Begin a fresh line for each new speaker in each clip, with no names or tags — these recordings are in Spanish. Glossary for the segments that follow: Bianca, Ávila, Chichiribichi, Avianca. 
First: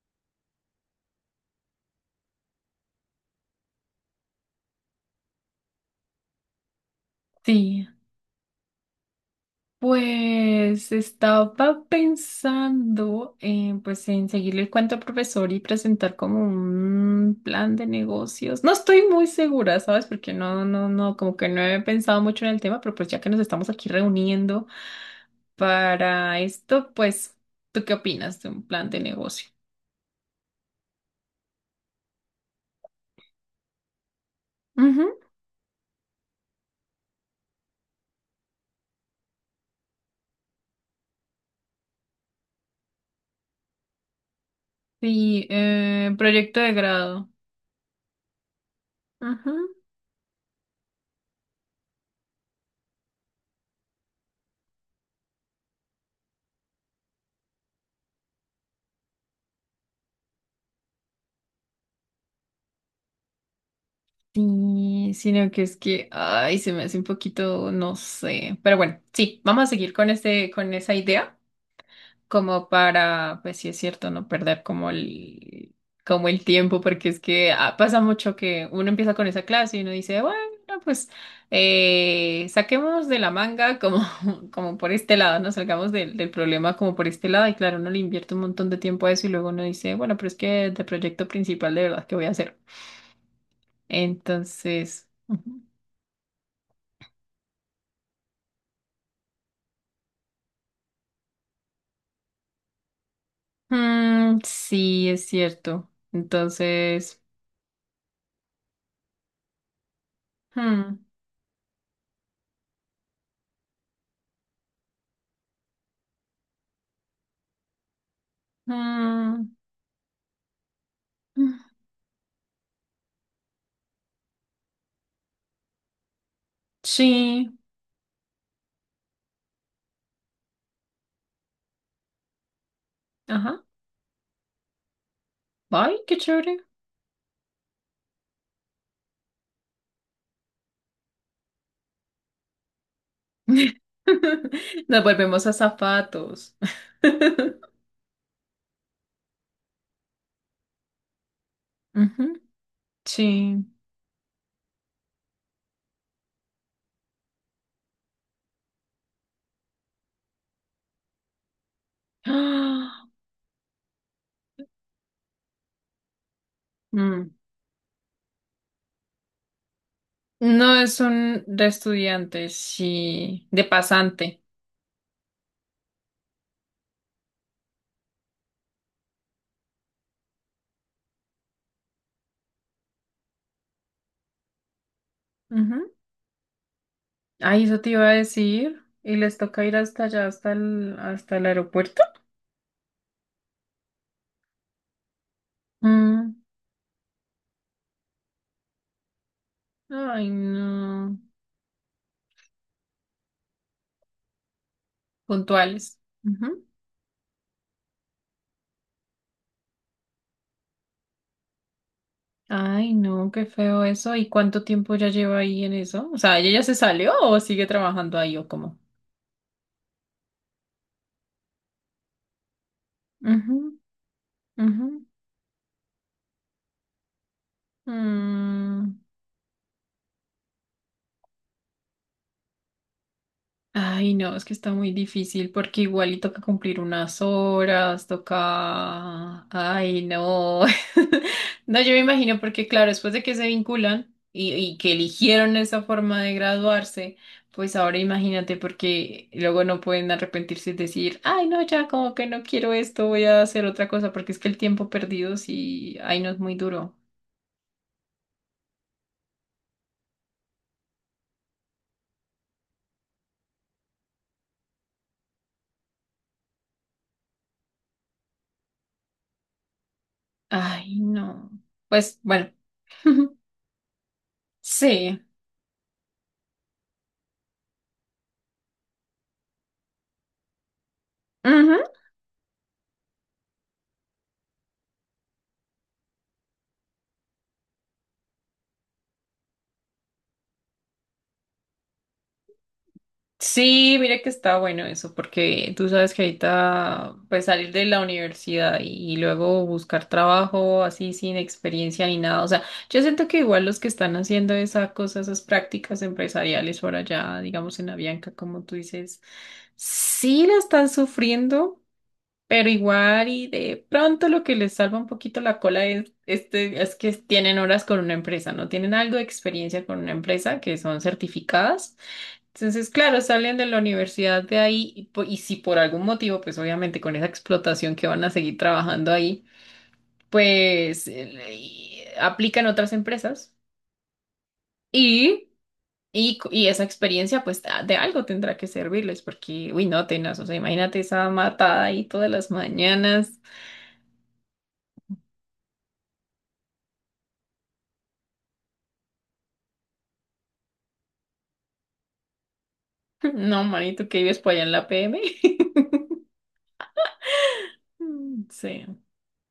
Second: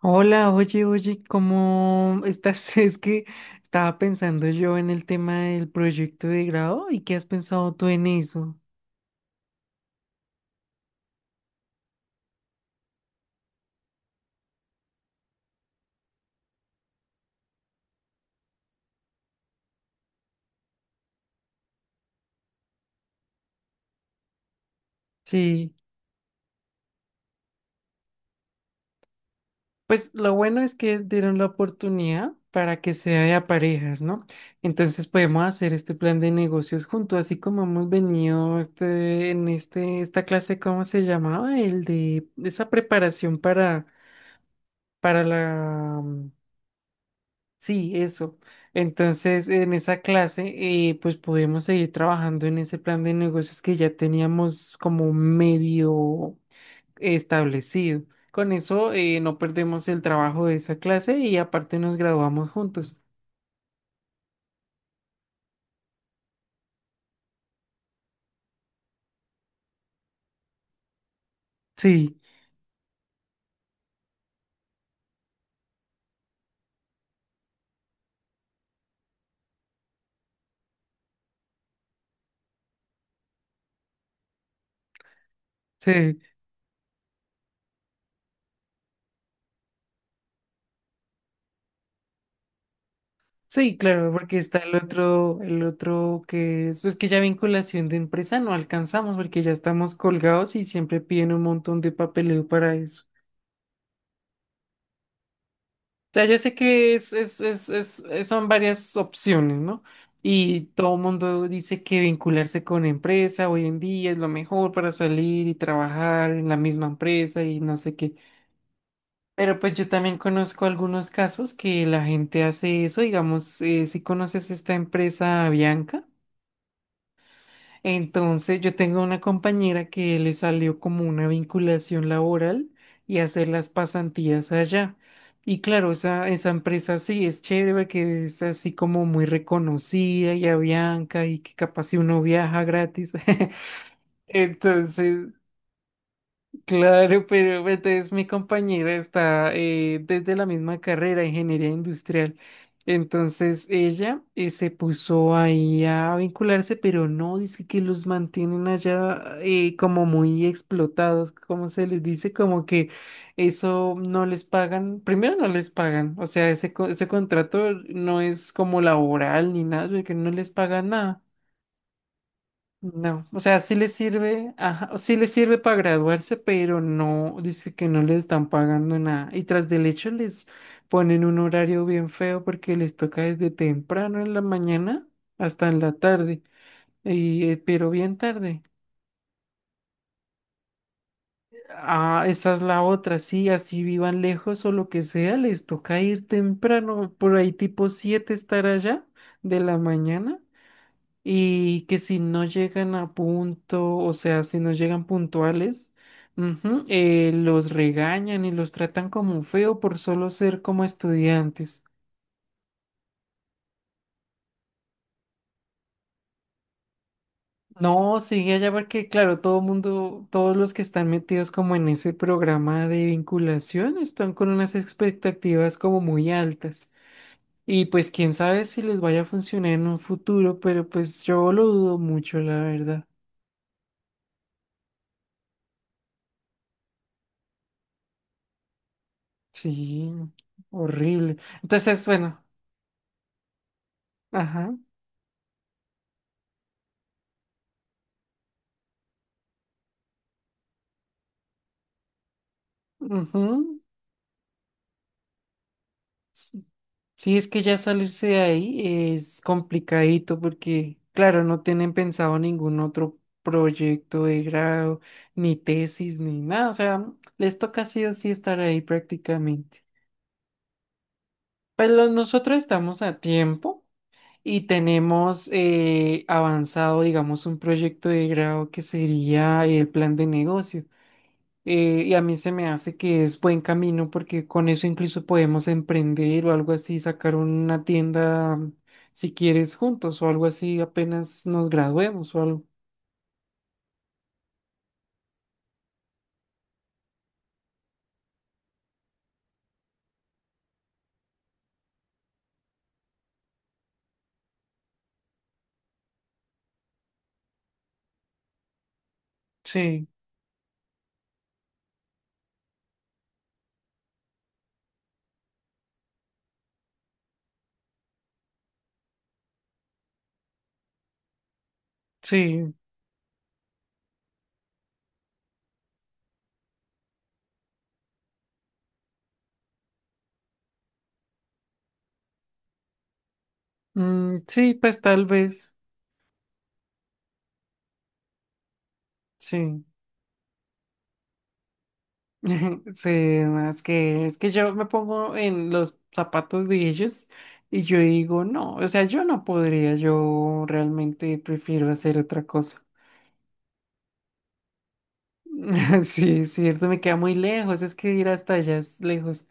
Hola, oye, oye, ¿cómo estás? Es que estaba pensando yo en el tema del proyecto de grado y qué has pensado tú
Sí,
en eso.
pues estaba pensando pues, en seguirle el cuento al profesor y presentar como un plan de negocios. No estoy muy segura, ¿sabes? Porque no, no, no, como que no he pensado mucho en el tema, pero pues ya que nos estamos aquí reuniendo
Sí,
para esto, pues, ¿tú qué opinas de un plan de negocio?
pues lo bueno es que dieron la oportunidad para que sea de a parejas, ¿no? Entonces
Ujú.
podemos hacer este plan de negocios juntos, así como hemos venido esta clase. ¿Cómo se llamaba? El de esa preparación para,
Sí,
la.
proyecto de grado.
Sí, eso. Entonces, en esa clase, pues pudimos seguir trabajando en ese plan de negocios que ya teníamos como medio establecido. Con eso, no perdemos el trabajo de esa clase y aparte nos graduamos juntos.
Sí, sino que es que, ay, se me hace un poquito, no sé. Pero bueno, sí, vamos a seguir con esa idea,
Sí,
como para, pues sí es cierto, no perder como el tiempo, porque es que pasa mucho que uno empieza con esa clase y uno dice, bueno, pues saquemos de la manga como, como por este lado, no salgamos del,
sí,
del problema como por este lado. Y claro, uno le invierte un montón de tiempo a eso y luego uno dice, bueno, pero es que de proyecto principal de verdad, ¿qué voy a hacer?
sí, claro, porque está el
Entonces.
otro, el
Ujú.
otro, que es, pues, que ya vinculación de empresa no alcanzamos porque ya estamos colgados y siempre piden un montón de papeleo para eso.
Mm, sí, es cierto.
Sea, yo sé que
Entonces.
son varias opciones, ¿no? Y todo
Hmm,
el mundo dice que vincularse con empresa hoy en día es lo mejor para salir y trabajar en la misma empresa y no sé qué.
mm,
Pero pues yo también conozco algunos casos
mm,
que la gente hace eso, digamos, si conoces esta empresa Bianca.
sí,
Entonces, yo tengo una compañera que le salió como una vinculación laboral y hacer
ajá.
las pasantías allá. Y claro,
Ay, qué
esa
chévere.
empresa sí es chévere, que es así como muy reconocida y a Bianca y que capaz si uno viaja gratis.
Nos
Entonces,
volvemos a zapatos.
claro, pero pues, entonces mi compañera está desde la misma carrera, ingeniería industrial.
Sí.
Entonces ella se puso ahí a vincularse, pero no, dice que los mantienen allá como muy explotados, como se les dice, como que
Ah,
eso no les pagan, primero no les pagan, o sea, ese, ese
mm.
contrato no es como laboral ni nada, que no les
No
pagan
es
nada.
un de estudiante,
No, o
sí,
sea,
de
sí les
pasante.
sirve, ajá, sí les sirve para graduarse, pero no, dice que no les están pagando nada. Y tras del hecho les ponen un horario bien feo porque les toca desde temprano en la mañana hasta en
Ujú.
la tarde,
Ay, eso
pero
te iba a
bien tarde.
decir. Y les toca ir hasta allá, hasta el aeropuerto.
Ah, esa es la otra, sí, así vivan lejos o lo que sea, les toca ir
Mm.
temprano, por ahí tipo 7 estar allá de la
Ay,
mañana.
no.
Y que si no llegan a punto, o sea, si no llegan puntuales,
Puntuales. Ujú.
ujú, los regañan y los tratan como feo por solo ser como estudiantes.
Ay, no, qué feo eso. ¿Y cuánto tiempo ya lleva ahí en eso? O sea, ¿ella ya se salió o sigue
No,
trabajando ahí o
sigue allá
cómo?
porque, claro, todos los que están metidos como en ese programa de
Ujú,
vinculación están con unas
ujú.
expectativas como muy altas. Y pues quién sabe si
Mm.
les vaya a funcionar en un futuro, pero pues yo lo dudo mucho, la verdad.
Ay, no, es que está muy difícil porque igual y toca cumplir unas horas, toca... Ay,
Sí,
no.
horrible.
No, yo me
Entonces,
imagino
bueno,
porque claro, después de que se vinculan y,
ajá.
y que eligieron esa forma de graduarse, pues ahora imagínate porque luego no pueden arrepentirse y decir, ay, no, ya como que no quiero esto, voy a hacer
Ujú.
otra cosa porque es que el tiempo perdido sí, ay, no es muy
Sí,
duro.
sí, es que ya salirse de ahí es complicadito porque, claro, no tienen pensado ningún otro proyecto de grado, ni tesis, ni nada. O sea, les toca sí o sí estar ahí prácticamente.
Ay, no.
Pero
Pues bueno,
nosotros estamos a tiempo y
sí.
tenemos avanzado, digamos, un proyecto de grado que sería el plan de negocio.
Ujú.
Y a mí se me hace que es buen camino porque con eso incluso podemos emprender o algo así, sacar una tienda si quieres juntos o algo así apenas nos graduemos o algo.
Sí, mira que está bueno eso, porque tú sabes que ahorita, pues salir de la universidad y luego buscar trabajo así sin experiencia ni nada. O sea, yo siento que igual los que están haciendo esa cosa, esas prácticas empresariales por allá, digamos en Avianca, como tú dices,
Sí,
sí la están sufriendo, pero igual y de pronto lo que les salva un poquito la cola es que tienen horas con una empresa, ¿no? Tienen algo de experiencia con una empresa que son certificadas.
sí,
Entonces, claro, salen de la universidad de ahí y si por algún motivo, pues obviamente con esa explotación que van a seguir trabajando ahí, pues y aplican otras empresas
mm, sí, pues tal
y,
vez,
y esa experiencia pues de algo tendrá que servirles porque,
sí.
uy, no, tenaz, o sea, imagínate esa matada ahí todas las
Sí,
mañanas.
no, es que, yo me pongo en los zapatos de ellos y yo digo, no, o sea, yo no podría, yo realmente prefiero hacer otra cosa.
No, manito, que vives por allá en la PM.
Sí, es cierto, me queda muy lejos, es que ir hasta allá
Sí.
es lejos.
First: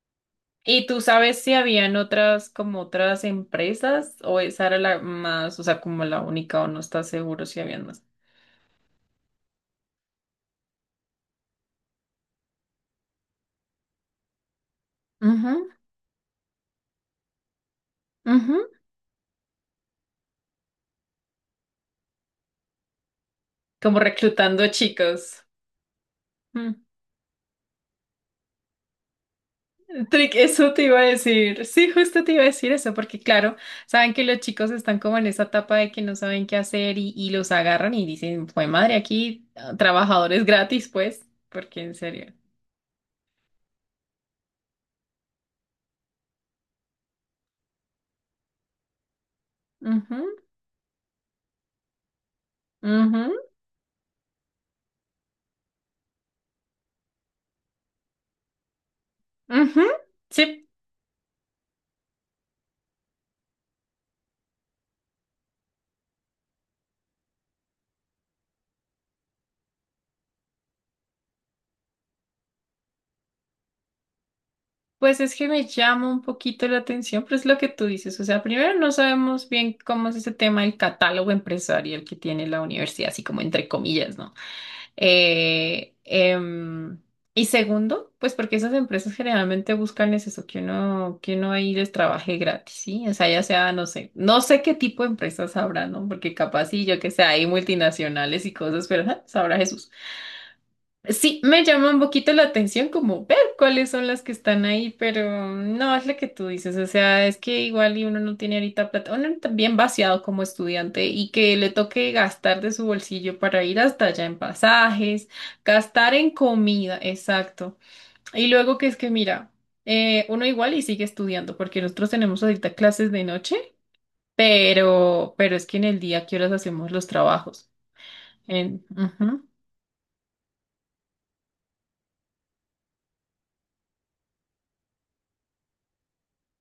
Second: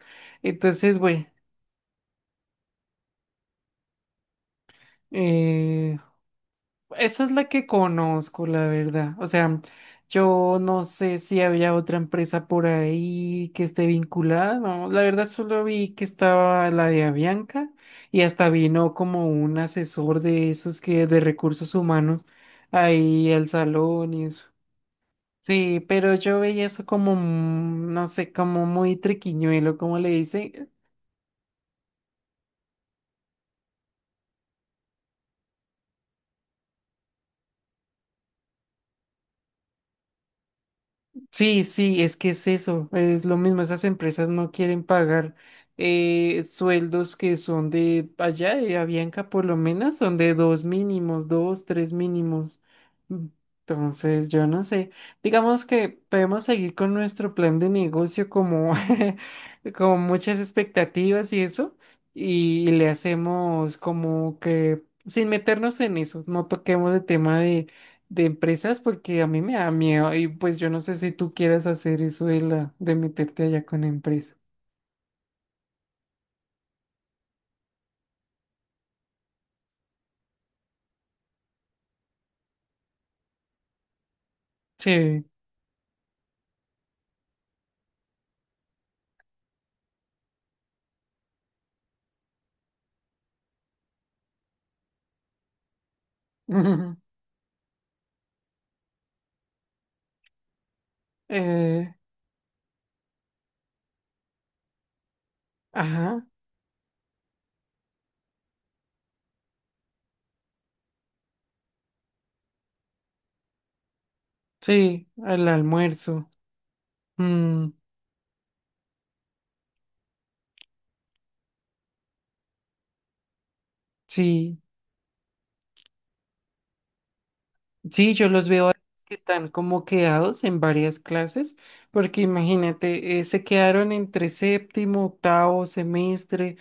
¿Y
Entonces,
tú
güey,
sabes si habían otras, como otras empresas o esa era la más, o sea,
eh,
como la única o no estás
esa es
seguro
la
si
que
habían más?
conozco, la verdad. O sea, yo no sé si había otra empresa por ahí que esté vinculada, no, la verdad solo
Ujú,
vi que estaba la de Avianca y hasta
ujú.
vino como un asesor de esos que de recursos humanos ahí al
Como
salón y eso.
reclutando chicos.
Sí, pero yo veía
Mm.
eso como, no sé, como muy triquiñuelo, como le
Trick,
dice.
eso te iba a decir. Sí, justo te iba a decir eso, porque claro, saben que los chicos están como en esa etapa de que no saben qué hacer y los agarran y dicen, fue madre, aquí trabajadores gratis, pues,
Sí,
porque en
sí, es
serio.
que es eso, es lo mismo, esas empresas no quieren pagar sueldos que son de allá, de Avianca por lo menos, son
Ujú,
de dos mínimos, dos, tres mínimos. Mm,
ujú,
Entonces, yo no sé, digamos que podemos seguir con nuestro plan de negocio como
ujú.
con muchas
Sí.
expectativas y eso, y le hacemos como que sin meternos en eso, no toquemos el tema de empresas porque a mí me da miedo y pues yo no sé si tú quieras hacer eso de la de meterte allá con empresa.
Pues es que me llama un poquito la atención, pero es lo que tú dices. O sea, primero no sabemos bien cómo es ese tema del catálogo empresarial que tiene la universidad, así como entre comillas, ¿no?
Sí.
Eh, em, y segundo, pues porque esas empresas generalmente buscan es eso, que uno, ahí les trabaje gratis, ¿sí? O sea, ya sea, no sé, no sé qué tipo de empresas habrá, ¿no? Porque capaz sí, yo que sé, hay multinacionales y cosas, pero ja, sabrá Jesús. Sí, me llama
Eh,
un poquito la atención como ver cuáles son las que están ahí, pero no es lo
ajá.
que tú dices, o sea, es que igual y uno no tiene ahorita plata, uno también vaciado como estudiante y que le toque gastar de su bolsillo para ir hasta allá en
Sí,
pasajes,
al
gastar
almuerzo.
en comida,
Mm,
exacto. Y luego que es que mira, uno igual y sigue estudiando porque nosotros tenemos ahorita clases de noche,
sí.
pero es que en el día, ¿qué horas hacemos los trabajos?
Sí, yo los veo a
En,
los que
ujú,
están como quedados en varias clases porque imagínate, se quedaron entre séptimo, octavo semestre.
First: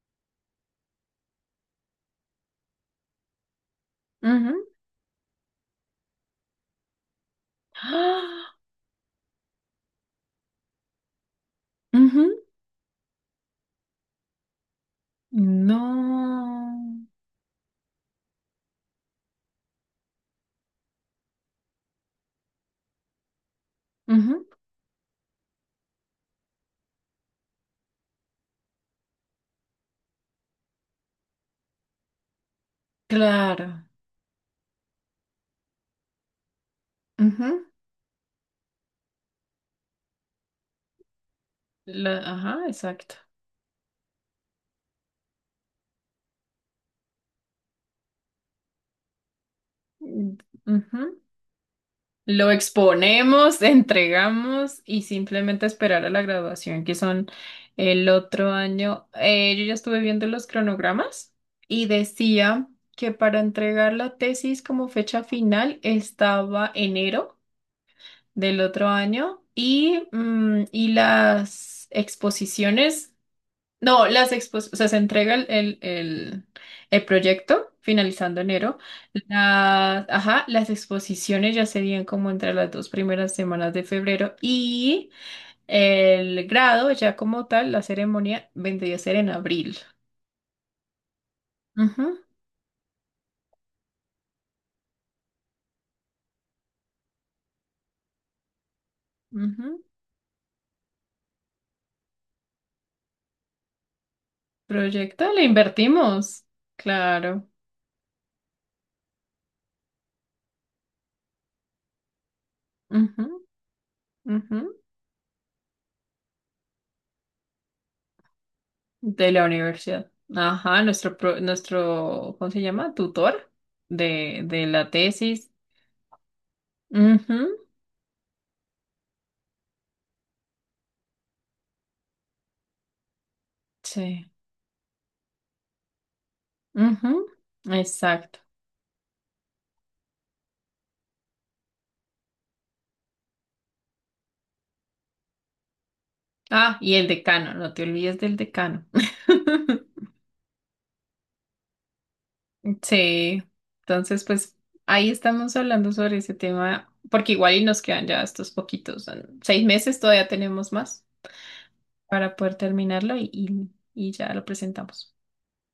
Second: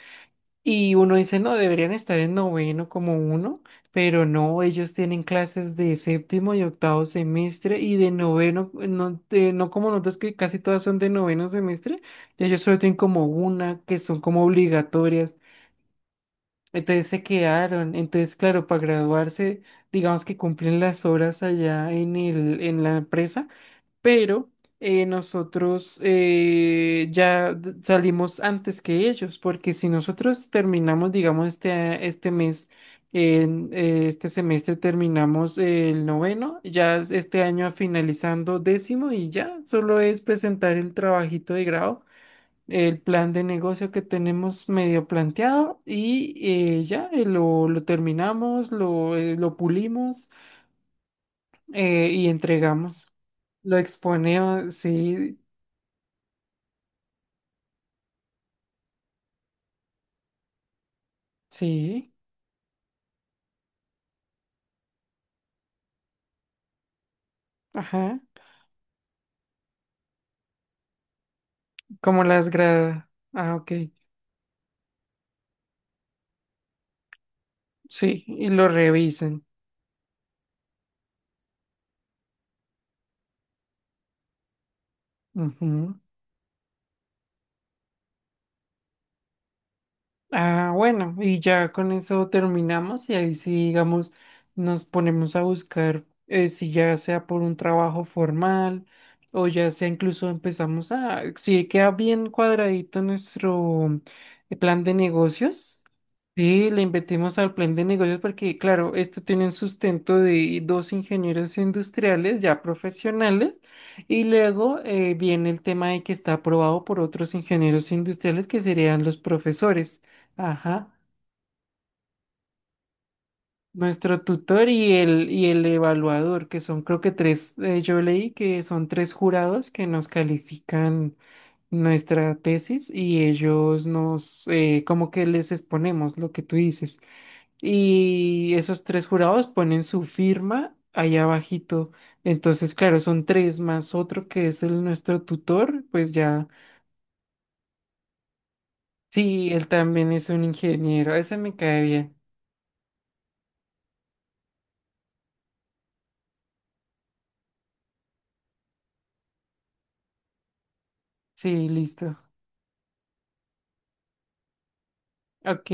Y uno dice, no, deberían estar en noveno como uno, pero no,
ujú.
ellos tienen clases de séptimo y octavo semestre y de
¡Ah!
noveno, no, no como nosotros, que casi todas son de noveno semestre,
Ujú.
y ellos solo tienen como una que son como obligatorias.
No.
Entonces se quedaron, entonces claro, para graduarse, digamos que cumplen las horas allá en el, en la empresa,
Ujú.
pero nosotros ya salimos antes que ellos, porque si nosotros terminamos, digamos, este mes,
Claro.
este semestre terminamos el noveno, ya es este
Ujú,
año finalizando décimo y ya solo es presentar el trabajito de grado.
la- ajá,
El
exacto.
plan de negocio que tenemos medio planteado y ya lo terminamos, lo pulimos,
Mm, ujú.
y
Lo
entregamos.
exponemos,
Lo exponemos,
entregamos y
sí,
simplemente esperar a la graduación, que son el otro año. Yo ya estuve viendo los cronogramas y
sí,
decía que para entregar la tesis como fecha final estaba enero
ajá.
del otro año y las exposiciones.
Ah, ok.
No, las expos, o sea, se entrega el proyecto
Sí,
finalizando
y lo
enero.
revisan.
Ajá, las exposiciones ya serían como entre las dos primeras semanas de febrero y
Ujú.
el grado, ya como tal, la ceremonia vendría a ser en abril.
Ah, bueno, y ya con
Ujú,
eso terminamos y ahí sí, digamos, nos ponemos a buscar si ya sea por un trabajo formal o ya
ujú.
sea incluso empezamos a, si queda bien cuadradito nuestro plan de
Proyecto, le
negocios,
invertimos.
sí, le invertimos
Claro.
al plan de negocios porque, claro, este tiene un sustento de dos ingenieros industriales ya
Ujú,
profesionales y
ujú.
luego viene el tema de que está aprobado por otros ingenieros industriales que serían los
De la
profesores.
universidad. Ajá,
Ajá.
nuestro, pro- nuestro, ¿cómo se llama? Tutor
Nuestro
de
tutor
la
y el, y
tesis.
el evaluador, que son creo que tres,
Ujú.
yo leí que son tres jurados que nos califican nuestra tesis y ellos
Sí.
nos, como que les exponemos lo que tú dices.
Ujú. Exacto.
Y esos tres jurados ponen su firma allá abajito. Entonces, claro, son tres más otro que es el nuestro tutor, pues ya,
Ah, y el decano, no te olvides del decano.
sí, él también es un ingeniero, ese me cae bien.
Sí. Entonces, pues ahí estamos hablando sobre ese tema, porque igual y nos quedan ya estos poquitos, son 6 meses, todavía tenemos más
Sí, listo.
para poder terminarlo y ya lo presentamos.
Ok.